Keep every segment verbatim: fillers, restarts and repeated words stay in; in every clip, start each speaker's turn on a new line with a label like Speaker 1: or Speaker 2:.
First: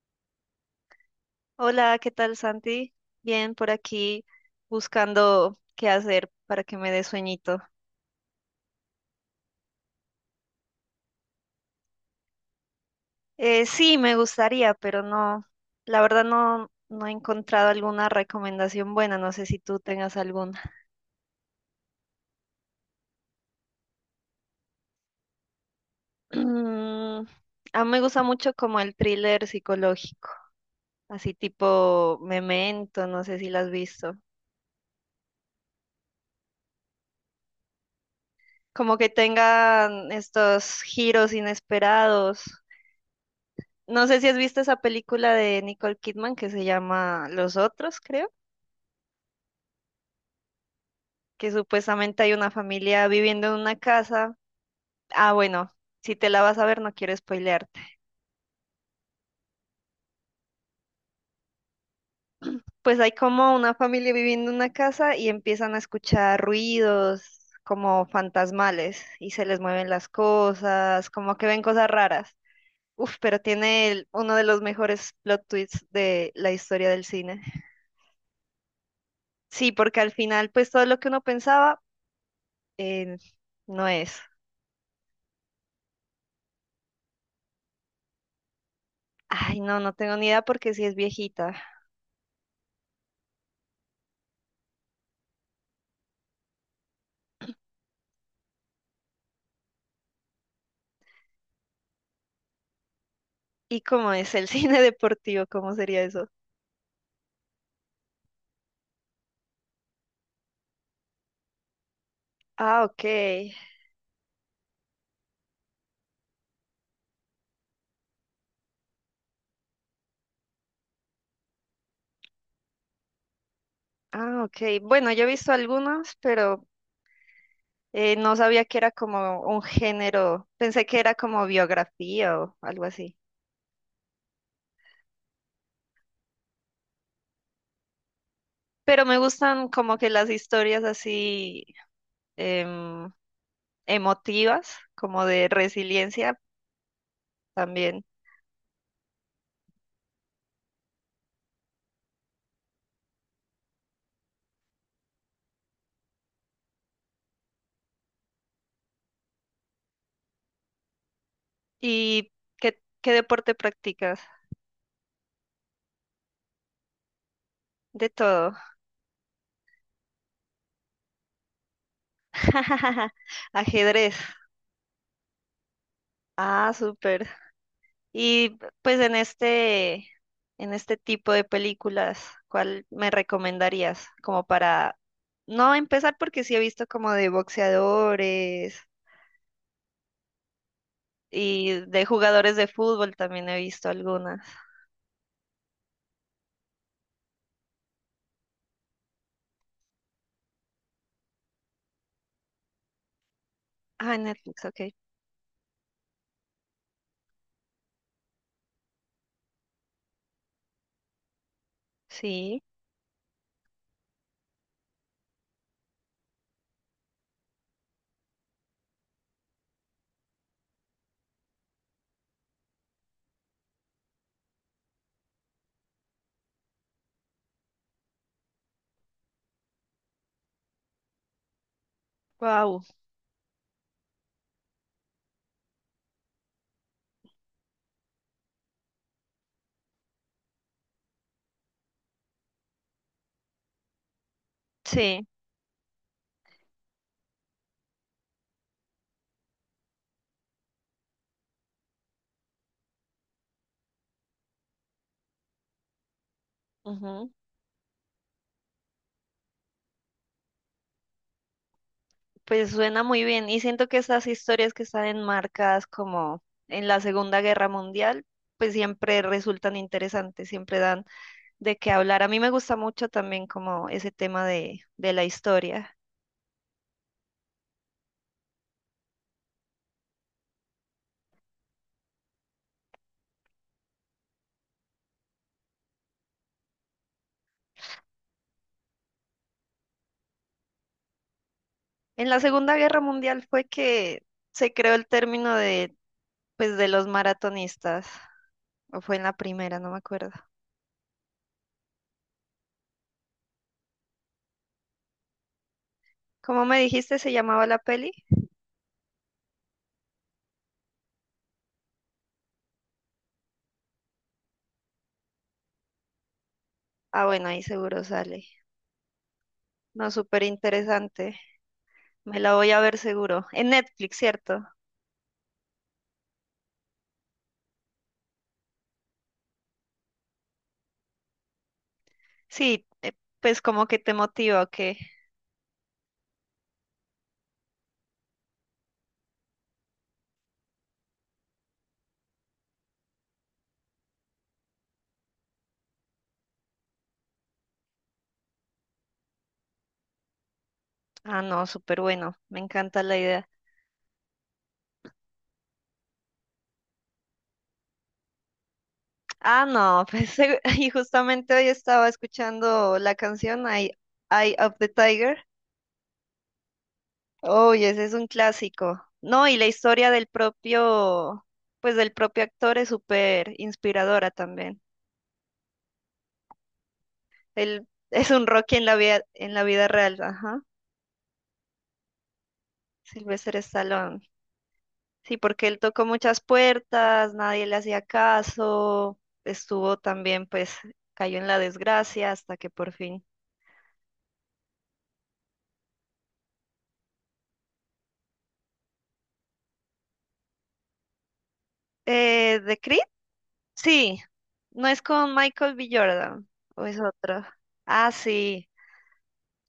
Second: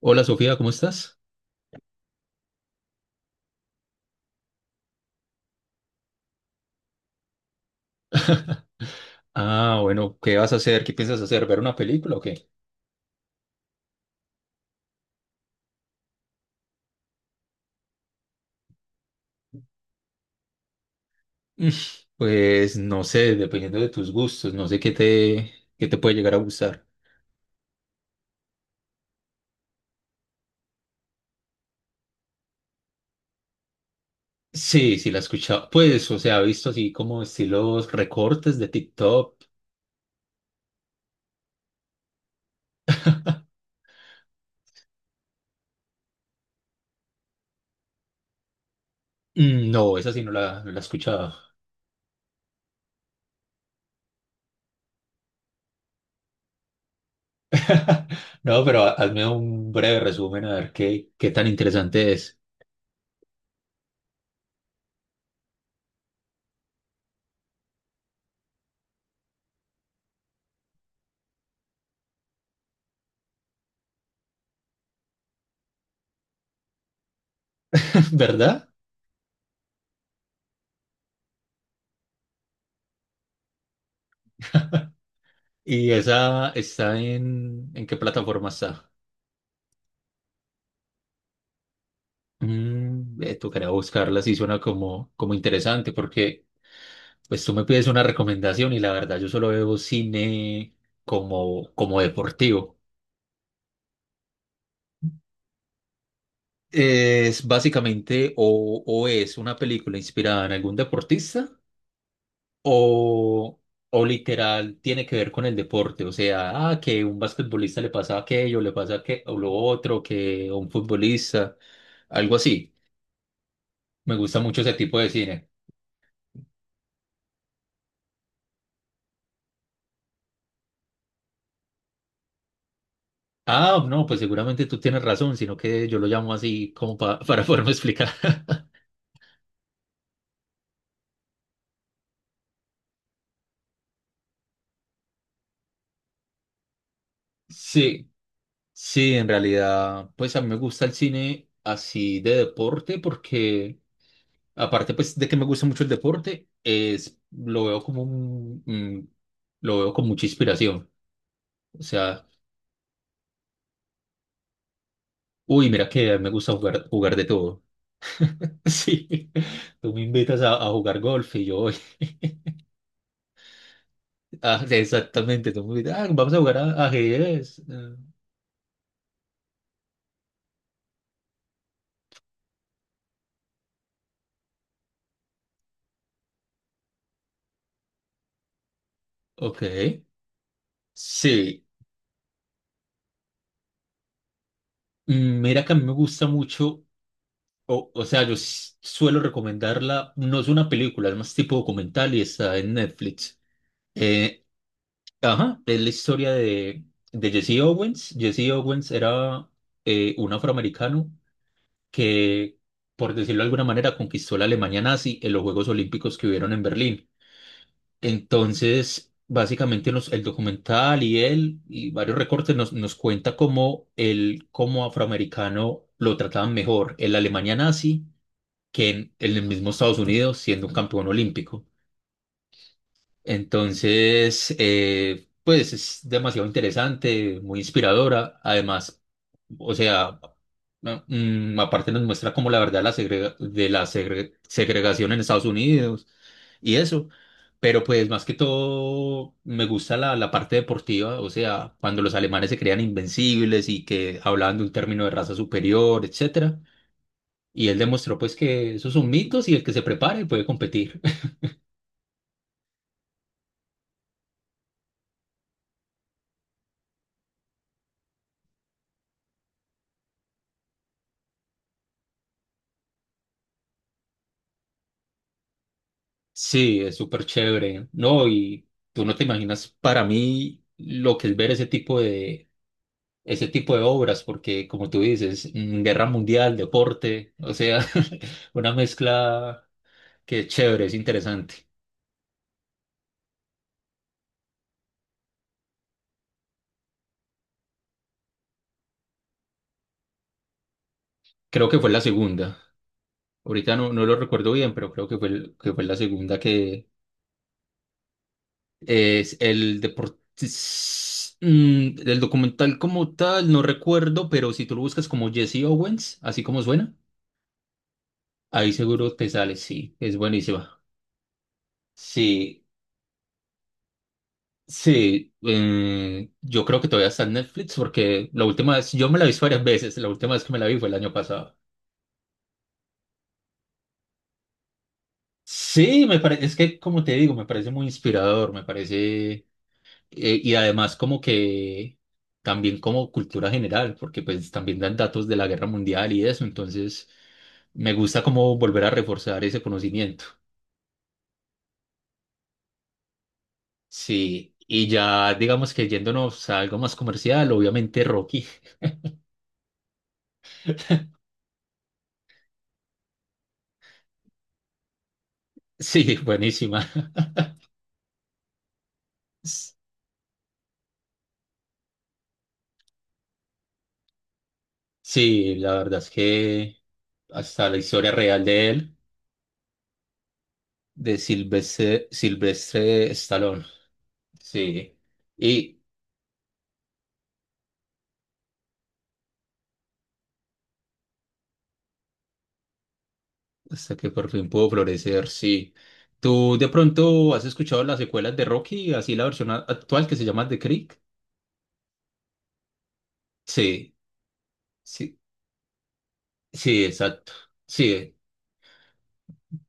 Speaker 1: Hola Sofía, ¿cómo estás?
Speaker 2: Hola, ¿qué tal, Santi? Bien, por aquí buscando qué hacer para que me dé sueñito.
Speaker 1: Ah, bueno, ¿qué vas a hacer? ¿Qué piensas hacer? ¿Ver una película o qué?
Speaker 2: Eh, sí, me gustaría, pero no, la verdad no, no he encontrado alguna recomendación buena, no sé si tú tengas alguna.
Speaker 1: Mm, Pues no sé, dependiendo de tus gustos, no sé qué te, qué te puede llegar a gustar.
Speaker 2: Mm, a mí me gusta mucho como el thriller psicológico, así tipo Memento, no sé si la has visto.
Speaker 1: Sí, sí, la he escuchado. Pues, o sea, he visto así como estilos recortes de
Speaker 2: Como que
Speaker 1: TikTok.
Speaker 2: tengan estos giros inesperados. No sé si has visto esa película de Nicole Kidman que se llama Los Otros, creo.
Speaker 1: Mm. No, esa sí no la, no la he escuchado.
Speaker 2: Que supuestamente hay una familia viviendo en una casa. Ah, bueno, si te la vas a ver, no quiero spoilearte.
Speaker 1: No, pero ha- hazme un breve resumen a ver qué, qué tan interesante es.
Speaker 2: Pues hay como una familia viviendo en una casa y empiezan a escuchar ruidos como fantasmales y se les mueven las cosas, como que ven cosas raras. Uf, pero tiene el- uno de los mejores plot twists de la historia del cine.
Speaker 1: ¿Verdad?
Speaker 2: Sí, porque al final, pues todo lo que uno pensaba, eh, no es.
Speaker 1: ¿Y esa está en, en qué plataforma está?
Speaker 2: Ay, no, no tengo ni idea porque sí es viejita.
Speaker 1: Mm, eh, tocaría buscarla, sí suena como, como interesante, porque pues tú me pides una recomendación y la verdad yo solo veo cine como, como deportivo.
Speaker 2: ¿Y cómo es el cine deportivo? ¿Cómo sería eso?
Speaker 1: Es básicamente o, o es una película inspirada en algún deportista
Speaker 2: Ah, ok.
Speaker 1: o, o literal tiene que ver con el deporte, o sea, ah, que un basquetbolista le pasa aquello, le pasa que, o lo otro, que a un futbolista, algo así. Me gusta
Speaker 2: Ah,
Speaker 1: mucho ese
Speaker 2: ok.
Speaker 1: tipo de
Speaker 2: Bueno, yo he
Speaker 1: cine.
Speaker 2: visto algunos, pero eh, no sabía que era como un género. Pensé que era como biografía o algo así.
Speaker 1: Ah, no, pues seguramente tú tienes razón, sino que yo lo llamo así como pa- para poderme explicar.
Speaker 2: Pero me gustan como que las historias así em, emotivas, como de resiliencia también.
Speaker 1: Sí, sí, en realidad, pues a mí me gusta el cine así de deporte porque, aparte pues de que me gusta mucho el deporte, es, lo veo como un, mm, lo veo con mucha inspiración. O sea,
Speaker 2: ¿Y qué, qué deporte practicas?
Speaker 1: uy, mira que me gusta jugar, jugar de todo.
Speaker 2: De todo.
Speaker 1: Sí, tú me invitas a, a jugar golf y yo voy.
Speaker 2: Ajedrez.
Speaker 1: Ah, exactamente, tú me invitas, ah, vamos a jugar
Speaker 2: Ah,
Speaker 1: a
Speaker 2: súper.
Speaker 1: ajedrez. Ah,
Speaker 2: Y pues en este, en este tipo de películas, ¿cuál me recomendarías? Como para no empezar, porque sí he visto como de boxeadores
Speaker 1: ok. Sí,
Speaker 2: y de jugadores de fútbol también he visto algunas.
Speaker 1: mm, mira que a mí me gusta mucho, o, o sea, yo s- suelo recomendarla, no es una película, es más tipo documental y está en Netflix.
Speaker 2: Ah, en
Speaker 1: Eh,
Speaker 2: Netflix, ok.
Speaker 1: ajá, es la historia de, de Jesse Owens. Jesse Owens era eh, un afroamericano que,
Speaker 2: Sí.
Speaker 1: por decirlo de alguna manera, conquistó la Alemania nazi en los Juegos Olímpicos que hubieron en Berlín. Entonces, básicamente nos- el documental y él y varios recortes nos, nos cuenta cómo él como afroamericano lo trataban mejor en la Alemania nazi que en, en el mismo Estados Unidos siendo un campeón olímpico.
Speaker 2: Wow.
Speaker 1: Entonces, eh, pues es demasiado interesante, muy inspiradora. Además, o sea, no, mm, aparte nos muestra como la verdad de la segrega- de la segre- segregación en
Speaker 2: Sí.
Speaker 1: Estados Unidos y eso. Pero pues más que todo me gusta la, la parte deportiva, o sea, cuando los alemanes se creían invencibles y que hablaban de un término de raza superior, etcétera.
Speaker 2: Ujú.
Speaker 1: Y él demostró pues que esos son mitos y el que se prepare puede competir.
Speaker 2: Pues suena muy bien. Y siento que estas historias que están enmarcadas como en la Segunda Guerra Mundial, pues siempre resultan interesantes, siempre dan de qué hablar. A mí me gusta mucho también como ese tema de, de la historia.
Speaker 1: Sí, es súper chévere, ¿no? Y tú no te imaginas para mí lo que es ver ese tipo de, ese tipo de obras, porque como tú dices, mm, guerra mundial, deporte, o sea, una mezcla que es chévere, es interesante.
Speaker 2: En la Segunda Guerra Mundial fue que se creó el término de, pues, de los maratonistas, o fue en la primera, no me acuerdo.
Speaker 1: Creo que fue la segunda. Ahorita no, no lo recuerdo bien, pero creo que fue, el- que fue la segunda
Speaker 2: ¿Cómo me
Speaker 1: que
Speaker 2: dijiste se llamaba la peli?
Speaker 1: es el deporte. El documental como tal, no recuerdo, pero si tú lo buscas como Jesse Owens, así como suena.
Speaker 2: Ah, bueno, ahí seguro sale.
Speaker 1: Ahí seguro te sale, sí,
Speaker 2: No,
Speaker 1: es
Speaker 2: súper
Speaker 1: buenísima.
Speaker 2: interesante. Me la
Speaker 1: Sí,
Speaker 2: voy a ver seguro. En Netflix, ¿cierto?
Speaker 1: sí, eh, yo creo que todavía está en Netflix porque la última vez, yo me la vi varias veces, la última vez que me la vi fue el año pasado.
Speaker 2: Sí, eh, pues como que te motiva, ¿o qué?
Speaker 1: Sí, me parece, es que como te digo, me parece muy inspirador, me parece, eh, Y además como que también como cultura general, porque pues también dan datos de la guerra mundial y eso, entonces me gusta como volver a reforzar ese conocimiento.
Speaker 2: Ah, no, súper bueno. Me encanta la idea.
Speaker 1: Sí, y ya digamos que yéndonos a algo más comercial, obviamente Rocky.
Speaker 2: Ah, no, pues y justamente hoy estaba escuchando la canción Eye, Eye of the Tiger.
Speaker 1: Sí, buenísima.
Speaker 2: Oh, y ese es un clásico. No, y la historia del propio, pues del propio actor es súper inspiradora también.
Speaker 1: Sí, la verdad es que hasta la
Speaker 2: Él
Speaker 1: historia
Speaker 2: es
Speaker 1: real
Speaker 2: un
Speaker 1: de
Speaker 2: Rocky en la
Speaker 1: él,
Speaker 2: vida, en la vida real, ajá.
Speaker 1: de Silvestre, Silvestre
Speaker 2: Sylvester
Speaker 1: Stallone.
Speaker 2: Stallone.
Speaker 1: Sí.
Speaker 2: Sí, porque él
Speaker 1: Y
Speaker 2: tocó muchas puertas, nadie le hacía caso, estuvo también, pues, cayó en la desgracia hasta que por fin.
Speaker 1: hasta que por fin pudo florecer, sí. ¿Tú de pronto has escuchado las secuelas de Rocky, así la versión a- actual que se llama The Creek?
Speaker 2: Eh, ¿de Creed?
Speaker 1: Sí,
Speaker 2: Sí, ¿no es
Speaker 1: sí,
Speaker 2: con Michael B. Jordan,
Speaker 1: sí,
Speaker 2: o es
Speaker 1: exacto.
Speaker 2: otro? Ah,
Speaker 1: Sí,
Speaker 2: sí,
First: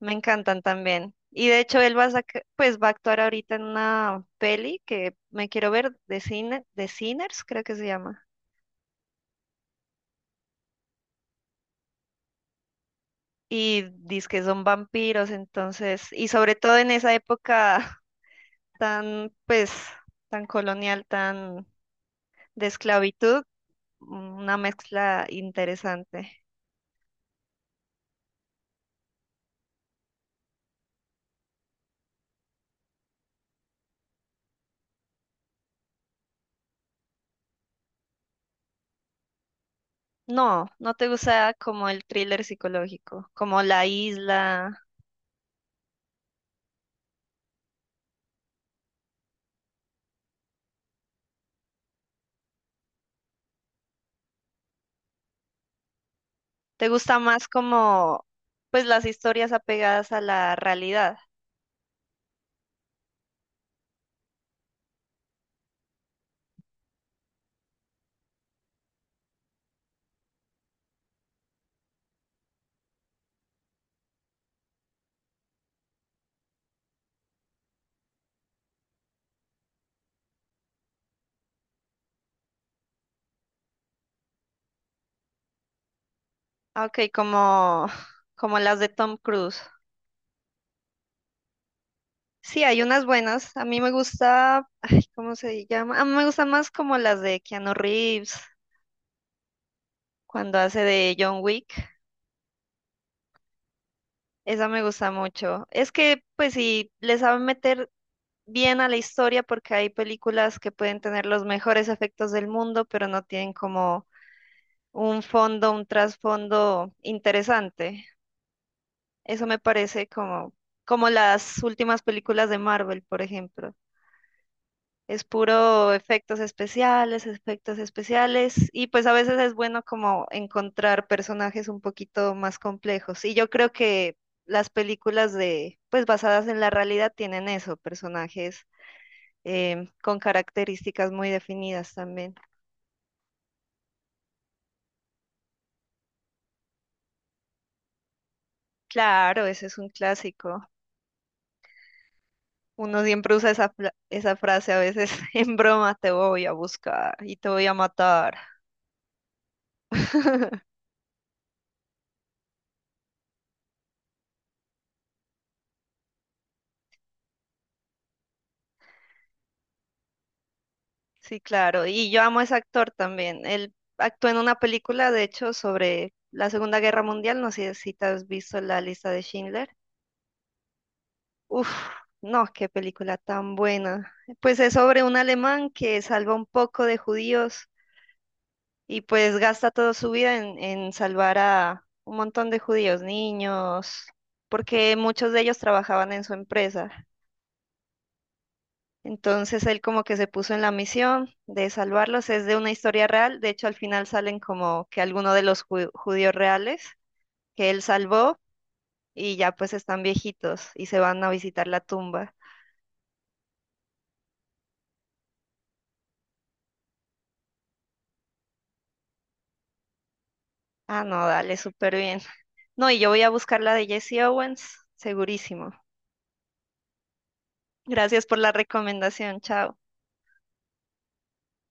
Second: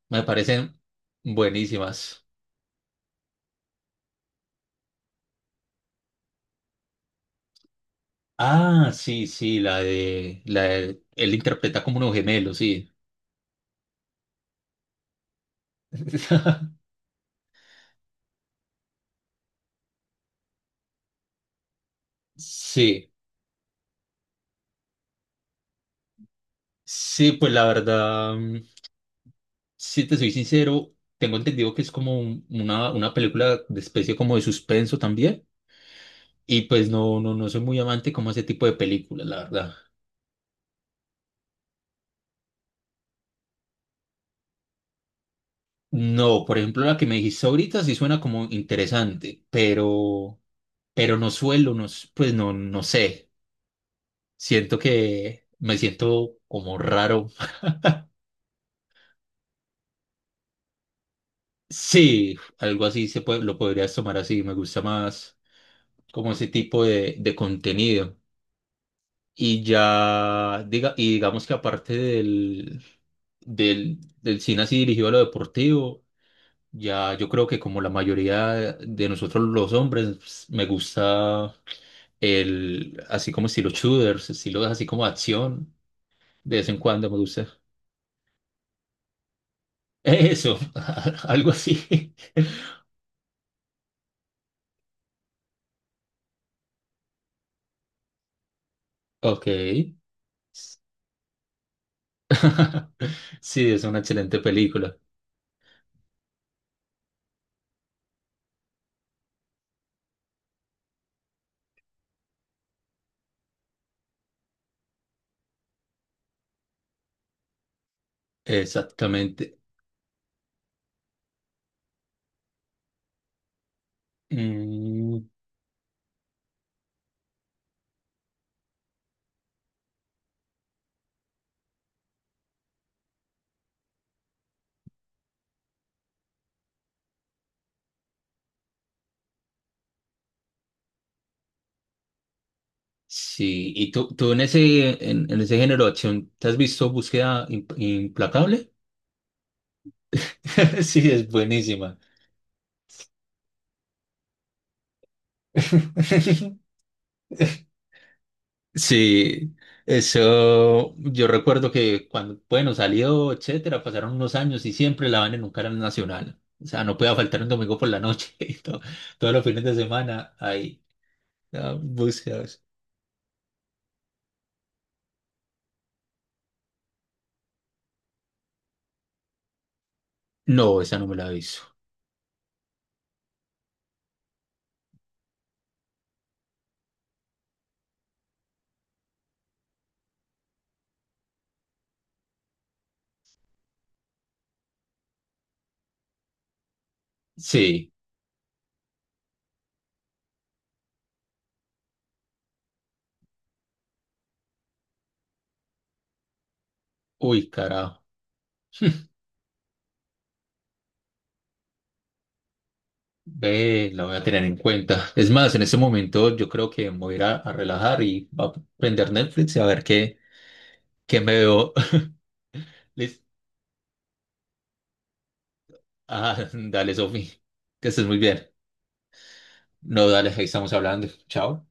Speaker 2: me
Speaker 1: me
Speaker 2: encantan
Speaker 1: parecen
Speaker 2: también. Y de hecho él va a
Speaker 1: buenísimas.
Speaker 2: saca- pues va a actuar ahorita en una peli que me quiero ver de cine, de Sinners, creo que se llama.
Speaker 1: Ah, sí, sí, la de, la de- él interpreta como unos gemelos, sí.
Speaker 2: Y dice que son vampiros, entonces, y sobre todo en esa época tan, pues, tan colonial, tan de
Speaker 1: Sí,
Speaker 2: esclavitud, mm, una mezcla interesante.
Speaker 1: sí, pues la verdad, mm, si te soy sincero, tengo entendido que es como un- una, una película de especie como de suspenso también. Y pues no, no, no soy muy amante como a ese tipo de películas, la verdad.
Speaker 2: ¿No, no te gusta como el thriller psicológico, como La Isla?
Speaker 1: No, por ejemplo, la que me dijiste ahorita sí suena como interesante, pero, pero no suelo, no, s- pues no, no sé. Siento que me siento como
Speaker 2: ¿Te gusta
Speaker 1: raro.
Speaker 2: más como, pues, las historias apegadas a la realidad?
Speaker 1: Sí, algo así se puede, lo podrías tomar así, me gusta más como ese tipo de, de contenido. Y ya, diga, y digamos que aparte del, del, del cine así dirigido a lo deportivo, ya yo creo que como la mayoría de nosotros los hombres, pues, me gusta el, así como estilo shooters, estilo así como acción, de vez en
Speaker 2: Ah, ok,
Speaker 1: cuando me gusta.
Speaker 2: como como las de Tom Cruise.
Speaker 1: Eso, algo así.
Speaker 2: Sí, hay unas buenas. A mí me gusta, ay, ¿cómo se llama? A mí me gusta más como las de Keanu Reeves,
Speaker 1: Ok.
Speaker 2: cuando hace de John Wick.
Speaker 1: Sí, es una excelente
Speaker 2: Esa me
Speaker 1: película.
Speaker 2: gusta mucho. Es que, pues, sí, le saben meter bien a la historia, porque hay películas que pueden tener los mejores efectos del mundo, pero no tienen como un fondo, un trasfondo interesante. Eso
Speaker 1: Exactamente.
Speaker 2: me parece como, como las últimas películas de Marvel, por ejemplo.
Speaker 1: Mm.
Speaker 2: Es puro efectos especiales, efectos especiales, y pues a veces es bueno como encontrar personajes un poquito más complejos. Y yo creo que las películas de, pues basadas en la realidad tienen eso, personajes em, con características muy definidas también.
Speaker 1: Sí, y tú, tú en ese, en, en ese género de acción, ¿te has visto Búsqueda Im- Implacable?
Speaker 2: Claro, ese es un clásico.
Speaker 1: Sí, es buenísima.
Speaker 2: Uno siempre usa esa, fla- esa frase a veces en broma: te voy a buscar y te voy a matar.
Speaker 1: Sí, eso yo recuerdo que cuando, bueno, salió, etcétera, pasaron unos años y siempre la van en un canal nacional. O sea, no podía faltar un domingo por la noche y todo- todos los fines de semana ahí,
Speaker 2: Sí,
Speaker 1: ah,
Speaker 2: claro. Y yo amo a ese
Speaker 1: búsquedas.
Speaker 2: actor también. Él actuó en una película, de hecho, sobre la Segunda Guerra Mundial. No sé si te has visto La Lista de Schindler.
Speaker 1: No, esa no me la aviso.
Speaker 2: Uf, no, qué película tan buena. Pues es sobre un alemán que salva un poco de judíos y pues gasta toda su vida en, en salvar a un montón de judíos, niños, porque muchos de ellos trabajaban en su empresa.
Speaker 1: Sí,
Speaker 2: Entonces él como que se puso en la misión de salvarlos. Es de una historia real. De hecho, al final salen como que algunos de los ju- judíos reales
Speaker 1: uy,
Speaker 2: que él
Speaker 1: carajo.
Speaker 2: salvó y ya pues están viejitos y se van a visitar la tumba.
Speaker 1: Ve, la voy a tener en cuenta. Es más, en ese momento yo creo que me voy a ir a, a relajar y voy a prender Netflix y a ver qué,
Speaker 2: Ah,
Speaker 1: qué
Speaker 2: no,
Speaker 1: me
Speaker 2: dale,
Speaker 1: veo.
Speaker 2: súper bien. No, y yo
Speaker 1: Listo.
Speaker 2: voy a buscar la de Jesse Owens, segurísimo.
Speaker 1: Ah, dale, Sofi. Que estés muy
Speaker 2: Gracias por
Speaker 1: bien.
Speaker 2: la recomendación. Chao.
Speaker 1: No, dale, ahí estamos hablando. Chao.